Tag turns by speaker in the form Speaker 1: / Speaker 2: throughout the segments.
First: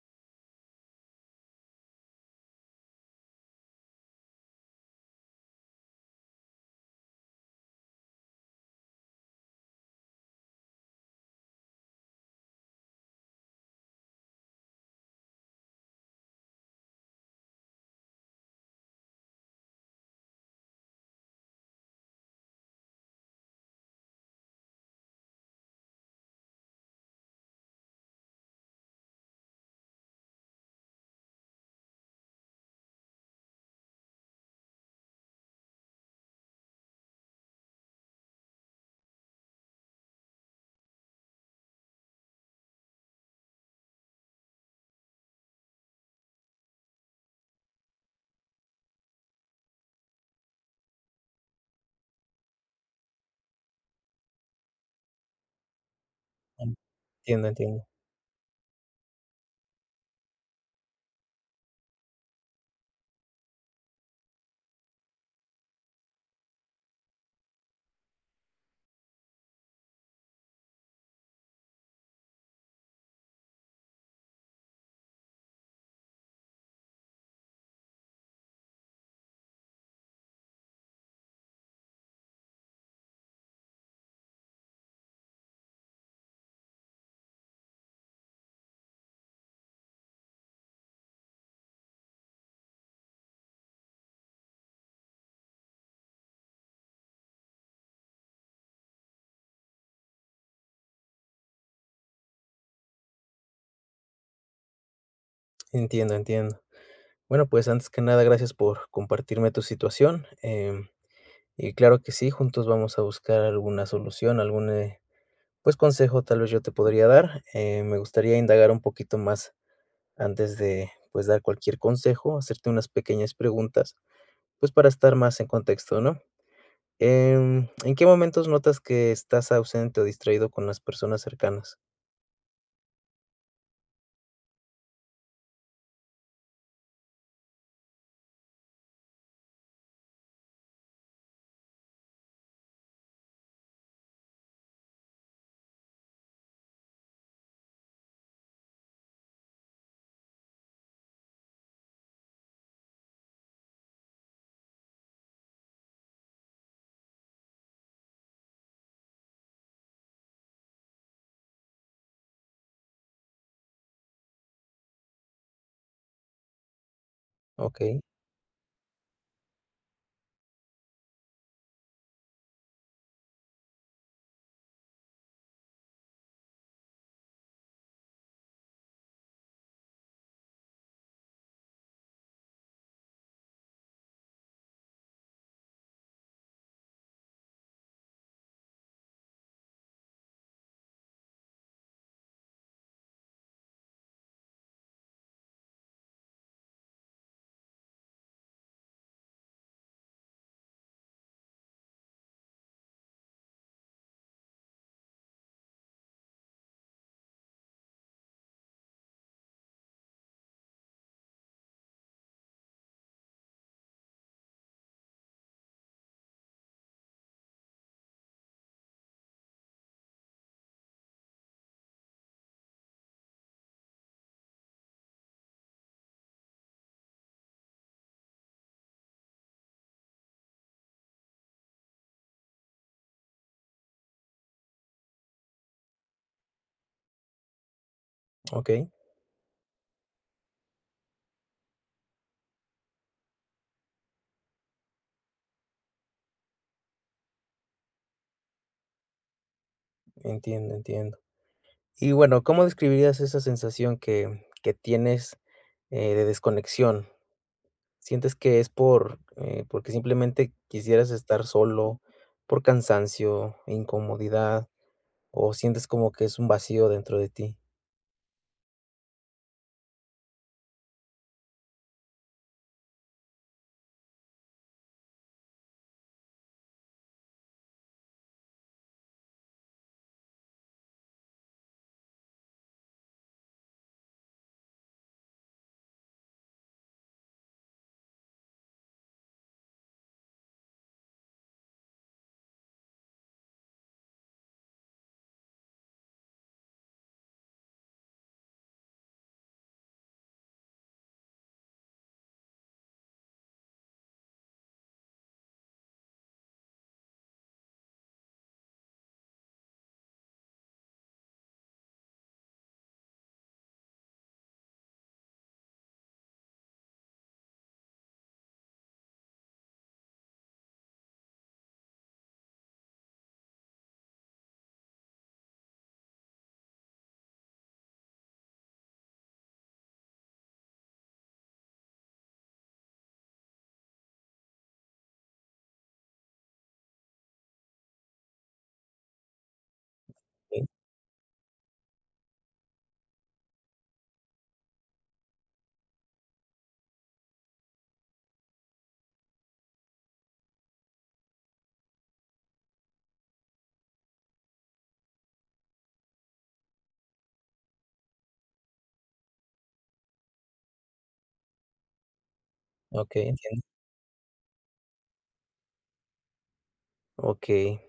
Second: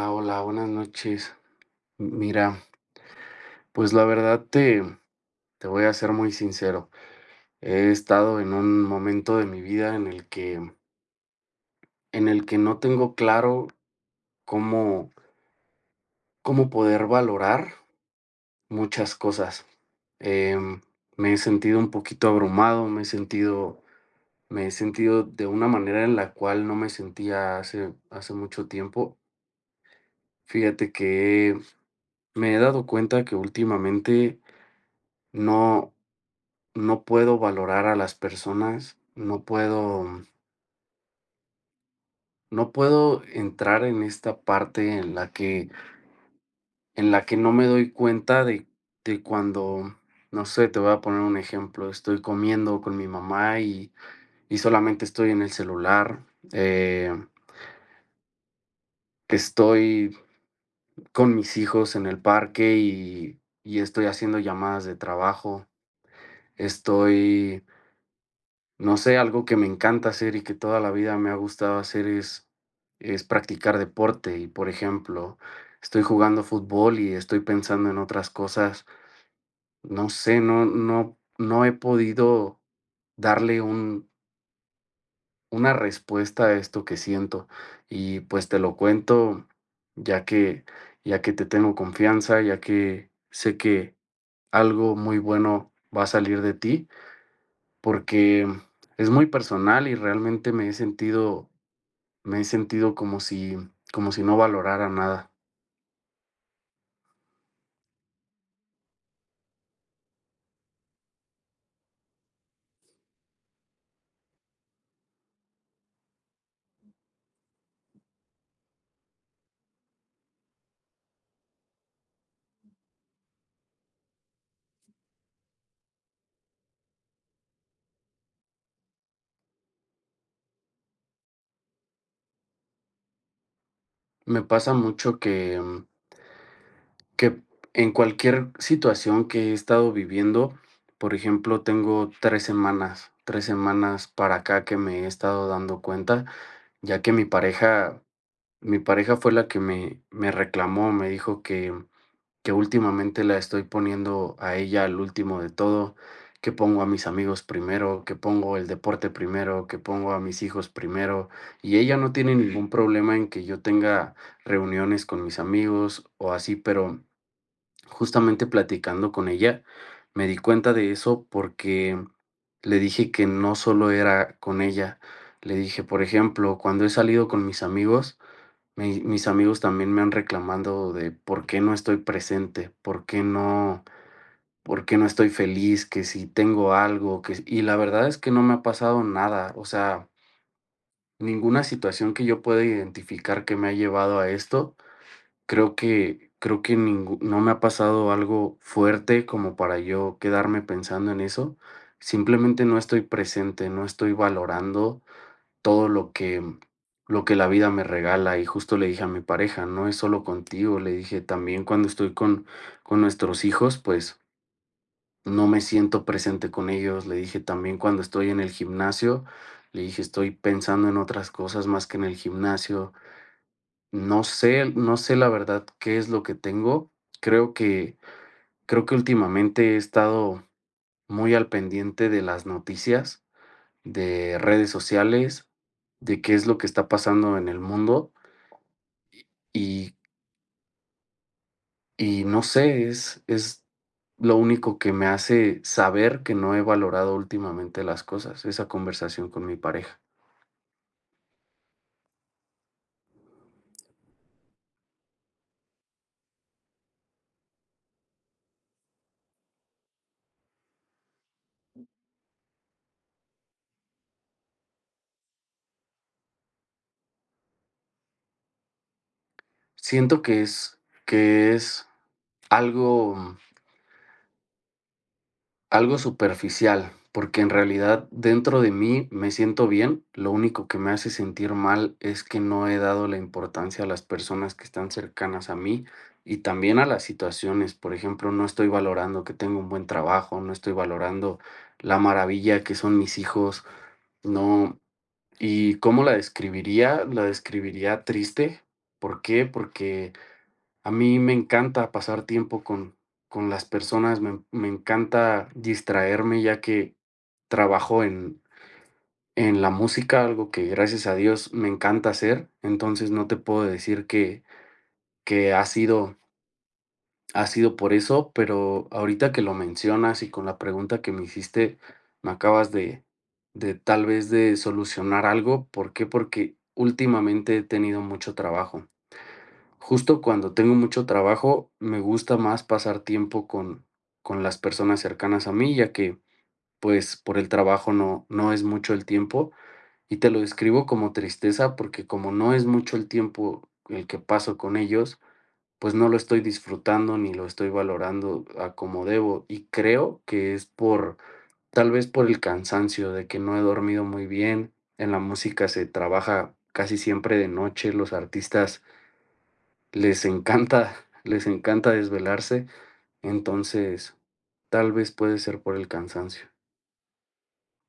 Speaker 1: Ah, hola, buenas noches. Mira, pues la verdad te voy a ser muy sincero. He estado en un momento de mi vida en el que, no tengo claro cómo, cómo poder valorar muchas cosas. Em, Me he sentido un poquito abrumado, me he sentido de una manera en la cual no me sentía hace mucho tiempo. Fíjate que me he dado cuenta que últimamente no. No puedo valorar a las personas, no puedo no puedo entrar en esta parte en la que no me doy cuenta de cuando, no sé, te voy a poner un ejemplo, estoy comiendo con mi mamá y solamente estoy en el celular, eh,
Speaker 2: Entiendo, entiendo.
Speaker 1: estoy con mis hijos en el parque y estoy haciendo llamadas de trabajo. Estoy No sé, algo que me encanta hacer y que toda la vida me ha gustado hacer es practicar deporte y, por ejemplo, estoy jugando fútbol y estoy pensando en otras cosas. No sé, no he podido darle un una respuesta a esto que siento y, pues, te lo cuento ya que ya que te tengo confianza, ya que sé que algo muy bueno va a salir de ti, porque es muy personal y realmente me he sentido como si no valorara nada.
Speaker 2: Entiendo, entiendo. Bueno, pues antes que nada, gracias por compartirme tu situación. Y claro que sí, juntos vamos a buscar alguna solución, algún pues consejo tal vez yo te podría dar. Me gustaría indagar un poquito más antes de pues dar cualquier consejo, hacerte unas pequeñas preguntas, pues para estar más en contexto, ¿no? ¿En qué momentos notas que estás ausente o distraído con las personas cercanas?
Speaker 1: Me pasa mucho que en cualquier situación que he estado viviendo, por ejemplo, tengo 3 semanas, 3 semanas para acá que me he estado dando cuenta, ya que mi pareja fue la que me reclamó, me dijo que últimamente la estoy poniendo a ella al último de todo, que pongo a mis amigos primero, que pongo el deporte primero, que pongo a mis hijos primero, y ella no tiene ningún problema en que yo tenga reuniones con mis amigos o así, pero
Speaker 2: Ok,
Speaker 1: justamente platicando con ella, me di cuenta de eso porque le dije que no solo era con ella, le dije, por ejemplo, cuando he salido con mis amigos, mi mis amigos también me han reclamando de por qué no estoy presente, por qué no estoy feliz, que si tengo algo, que s y la verdad es que no me ha pasado nada, o sea, ninguna situación que yo pueda identificar que me ha llevado a esto, creo que ningu no me ha pasado algo fuerte como para yo quedarme pensando en eso. Simplemente no estoy presente, no estoy valorando todo lo que la vida me regala. Y justo le dije a mi pareja, no es solo contigo, le dije, también cuando estoy con nuestros hijos, pues no me siento presente con ellos. Le dije, también cuando estoy en el gimnasio, le dije, estoy pensando en otras cosas más que en el gimnasio. No sé, no sé la verdad qué es lo que tengo. Creo que Creo que últimamente he estado muy al pendiente de las noticias, de redes sociales, de qué es lo que está pasando en el mundo.
Speaker 2: ok,
Speaker 1: Y y no sé, es lo único que me hace saber que no he valorado últimamente las cosas, esa conversación con mi pareja.
Speaker 2: entiendo, entiendo. Y bueno, ¿cómo describirías esa sensación que tienes, de desconexión? ¿Sientes que es por porque simplemente quisieras estar solo, por cansancio, incomodidad, o sientes como que es un vacío dentro de ti?
Speaker 1: Siento que es algo algo superficial, porque en realidad dentro de mí me siento bien, lo único que me hace sentir mal es que no he dado la importancia a las personas que están cercanas a mí y también a las situaciones. Por ejemplo, no estoy valorando que tengo un buen trabajo, no estoy valorando la maravilla que son mis hijos, no. ¿Y cómo la describiría? La describiría triste. ¿Por qué? Porque a mí me encanta pasar tiempo con las personas, me encanta distraerme ya que trabajo en la música, algo que gracias a Dios me encanta hacer, entonces no te puedo decir que ha sido por eso, pero ahorita que lo mencionas y con la pregunta que me hiciste, me acabas de tal vez de solucionar algo. ¿Por qué? Porque últimamente he tenido mucho trabajo. Justo cuando tengo mucho trabajo, me gusta más pasar tiempo con las personas cercanas a mí, ya que pues por el trabajo no es mucho el tiempo. Y te lo
Speaker 2: Sí,
Speaker 1: describo como tristeza porque como no es mucho el tiempo el que paso con ellos, pues no lo estoy disfrutando ni lo estoy valorando a como debo. Y creo que es por, tal vez por el cansancio de que no he dormido muy bien. En la música se trabaja casi siempre de noche, los artistas les encanta les encanta desvelarse,
Speaker 2: okey, entiendo.
Speaker 1: entonces, tal vez puede ser por el cansancio.
Speaker 2: Okey.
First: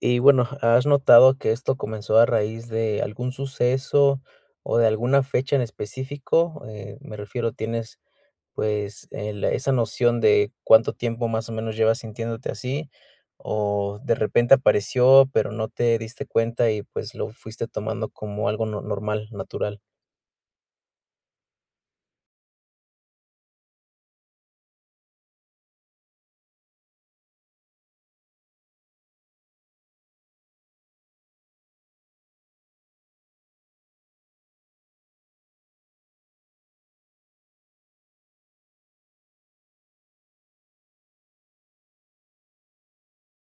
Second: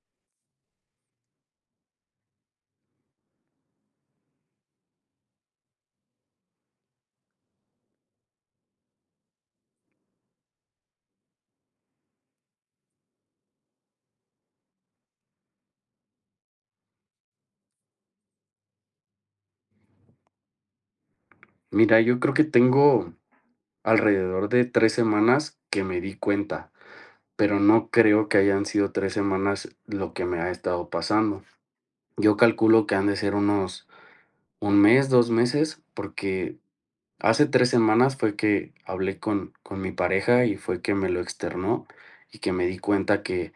Speaker 2: Y bueno, ¿has notado que esto comenzó a raíz de algún suceso o de alguna fecha en específico? Me refiero, ¿tienes pues, la esa noción de cuánto tiempo más o menos llevas sintiéndote así, o de repente apareció, pero no te diste cuenta y, pues, lo fuiste tomando como algo no normal, natural.
Speaker 1: Mira, yo creo que tengo alrededor de 3 semanas que me di cuenta, pero no creo que hayan sido 3 semanas lo que me ha estado pasando. Yo calculo que han de ser unos un mes, 2 meses, porque hace 3 semanas fue que hablé con mi pareja y fue que me lo externó y que me di cuenta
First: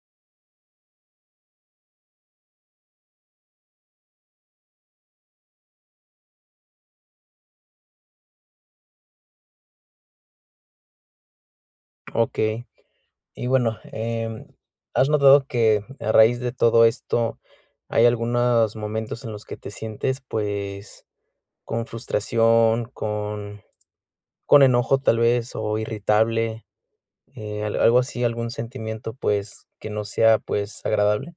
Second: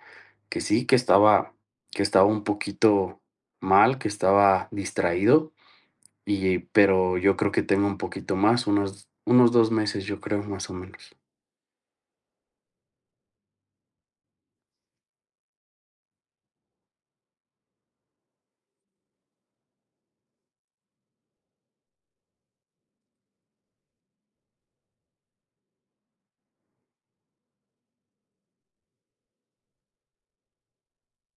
Speaker 1: que sí, que estaba un poquito mal, que estaba distraído y pero yo creo que tengo un poquito más, unos 2 meses, yo creo, más o menos.
Speaker 2: Okey. Y bueno, ¿has notado que a raíz de todo esto hay algunos momentos en los que te sientes, pues, con frustración, con enojo tal vez, o irritable, al algo así, algún sentimiento, pues, que no sea, pues, ¿agradable?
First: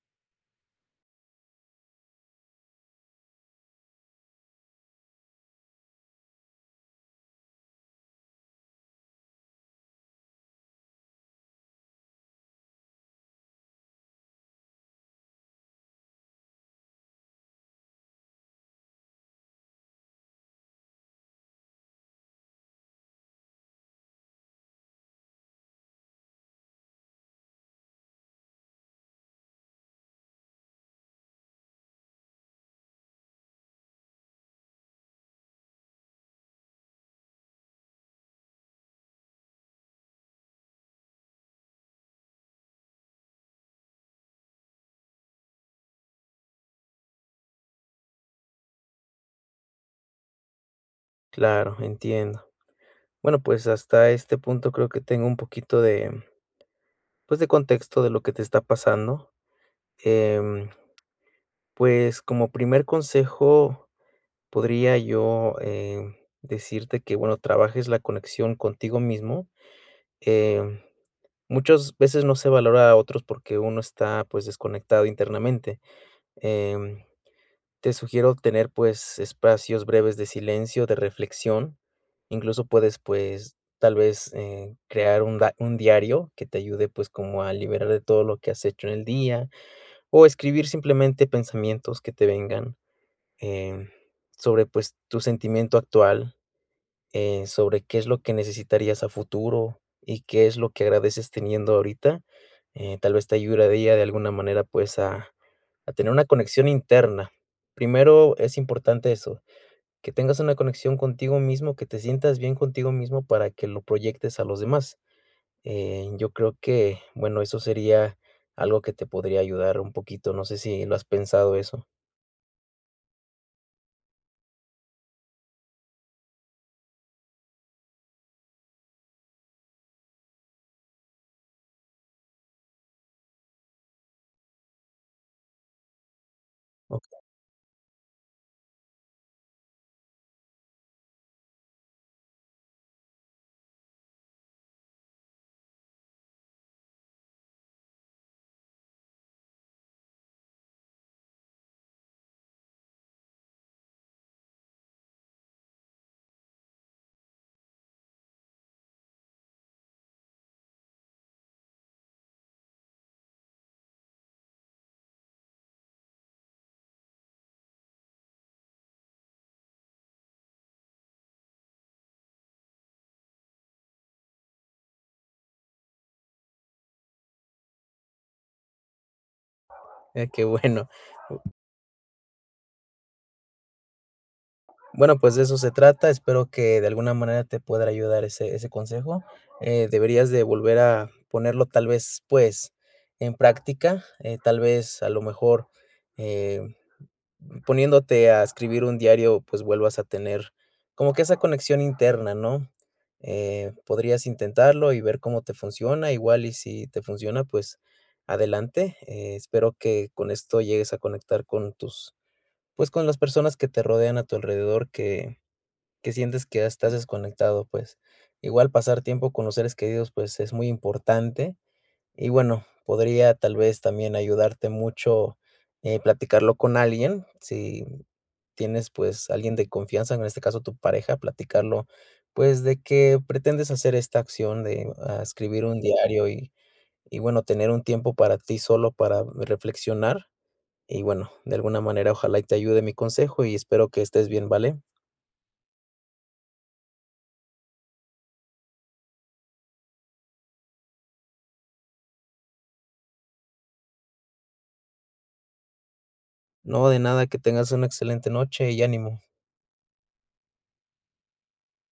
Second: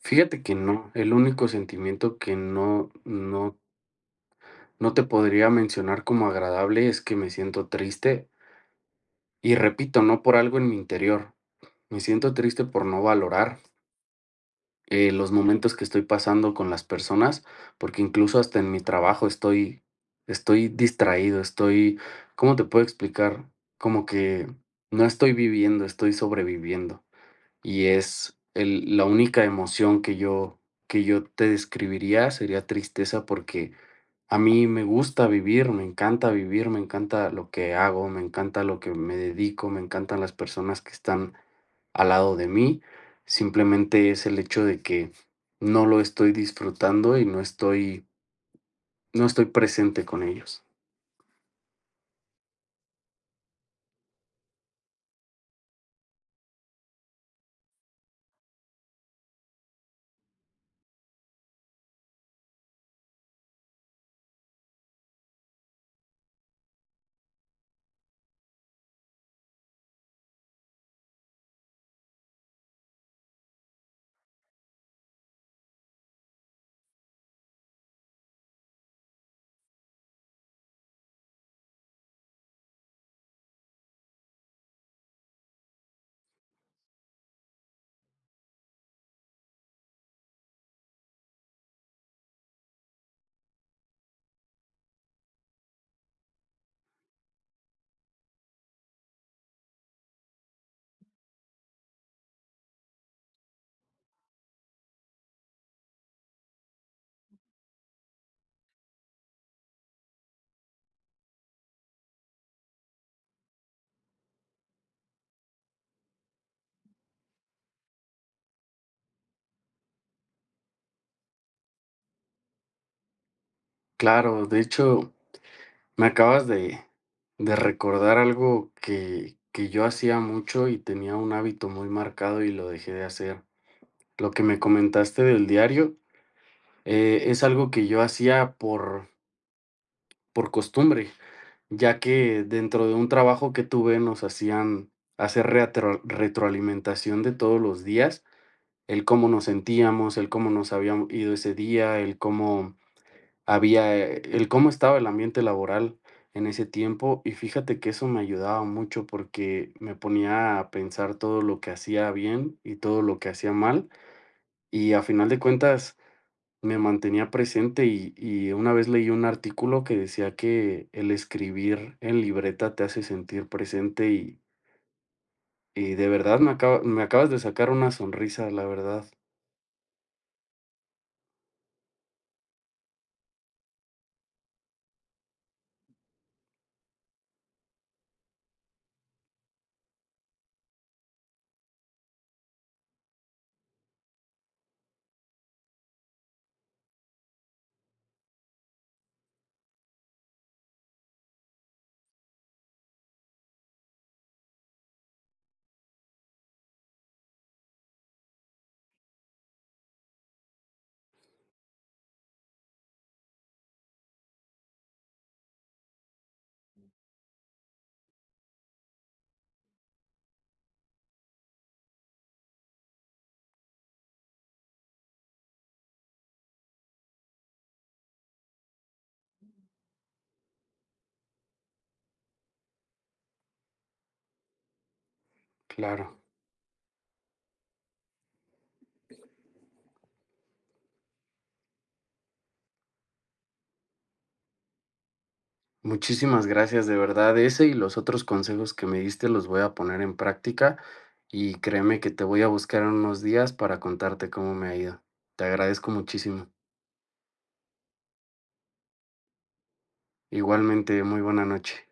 Speaker 1: Fíjate que no, el único sentimiento que no te podría mencionar como agradable es que me siento triste y repito, no por algo en mi interior, me siento triste por no valorar los momentos que estoy pasando con las personas, porque incluso hasta en mi trabajo estoy distraído, ¿cómo te puedo explicar? Como que no estoy viviendo, estoy sobreviviendo. Y es la única emoción que yo te describiría sería tristeza porque a mí me gusta vivir, me encanta lo que hago, me encanta lo que me dedico, me encantan las personas que están al lado de mí, simplemente es el hecho de que no lo estoy disfrutando y no estoy presente con ellos.
Speaker 2: Claro, entiendo. Bueno, pues hasta este punto creo que tengo un poquito de, pues de contexto de lo que te está pasando. Em, pues como primer consejo podría yo decirte que, bueno, trabajes la conexión contigo mismo. Em, Muchas veces no se valora a otros porque uno está pues desconectado internamente. Em, Te sugiero tener, pues, espacios breves de silencio, de reflexión. Incluso puedes, pues, tal vez, crear un da un diario que te ayude, pues, como a liberar de todo lo que has hecho en el día, o escribir simplemente pensamientos que te vengan, em, sobre, pues, tu sentimiento actual, sobre qué es lo que necesitarías a futuro y qué es lo que agradeces teniendo ahorita, tal vez te ayudaría de alguna manera, pues, a tener una conexión interna. Primero es importante eso, que tengas una conexión contigo mismo, que te sientas bien contigo mismo para que lo proyectes a los demás. Yo creo que, bueno, eso sería algo que te podría ayudar un poquito, no sé si lo has pensado eso.
Speaker 1: Claro, de hecho, me acabas de recordar algo que yo hacía mucho y tenía un hábito muy marcado y lo dejé de hacer. Lo que me comentaste del diario,
Speaker 2: Ok,
Speaker 1: es algo que yo hacía por costumbre, ya que dentro de un trabajo que tuve nos hacían hacer reatro retroalimentación de todos los días, el cómo nos sentíamos, el cómo nos habíamos ido ese día, el cómo estaba el ambiente laboral en ese tiempo. Y fíjate que eso me ayudaba mucho porque me ponía a pensar todo lo que hacía bien y todo lo que hacía mal. Y a final de cuentas me mantenía presente y una vez leí un artículo que decía que el escribir en libreta te hace sentir presente y de verdad me acabas de sacar una sonrisa, la verdad.
Speaker 2: qué bueno. Bueno, pues de eso se trata. Espero que de alguna manera te pueda ayudar ese consejo. Deberías de volver a ponerlo tal vez, pues, en práctica, tal vez, a lo mejor, eh, poniéndote a escribir un diario, pues, vuelvas a tener como que esa conexión interna, ¿no? Podrías intentarlo y ver cómo te funciona, igual y si te funciona, pues, adelante. Espero que con esto llegues a conectar con tus pues, con las personas que te rodean a tu alrededor, que sientes que estás desconectado, pues. Igual pasar tiempo con los seres queridos, pues, es muy importante. Y bueno, podría tal vez también ayudarte mucho, platicarlo con alguien, si tienes, pues, alguien de confianza, en este caso tu pareja, platicarlo, pues, de que pretendes hacer esta acción de, ah, escribir un
Speaker 1: Claro.
Speaker 2: diario y bueno, tener un tiempo para ti solo para reflexionar. Y bueno, de alguna manera, ojalá y te ayude mi consejo y espero que estés bien, ¿vale?
Speaker 1: Muchísimas gracias, de verdad. Ese y los otros consejos que me diste los voy a poner en práctica y créeme que te voy a buscar en unos días para contarte cómo me ha ido. Te agradezco muchísimo.
Speaker 2: No, de nada, que tengas una excelente noche y ánimo.
Speaker 1: Igualmente, muy buena noche.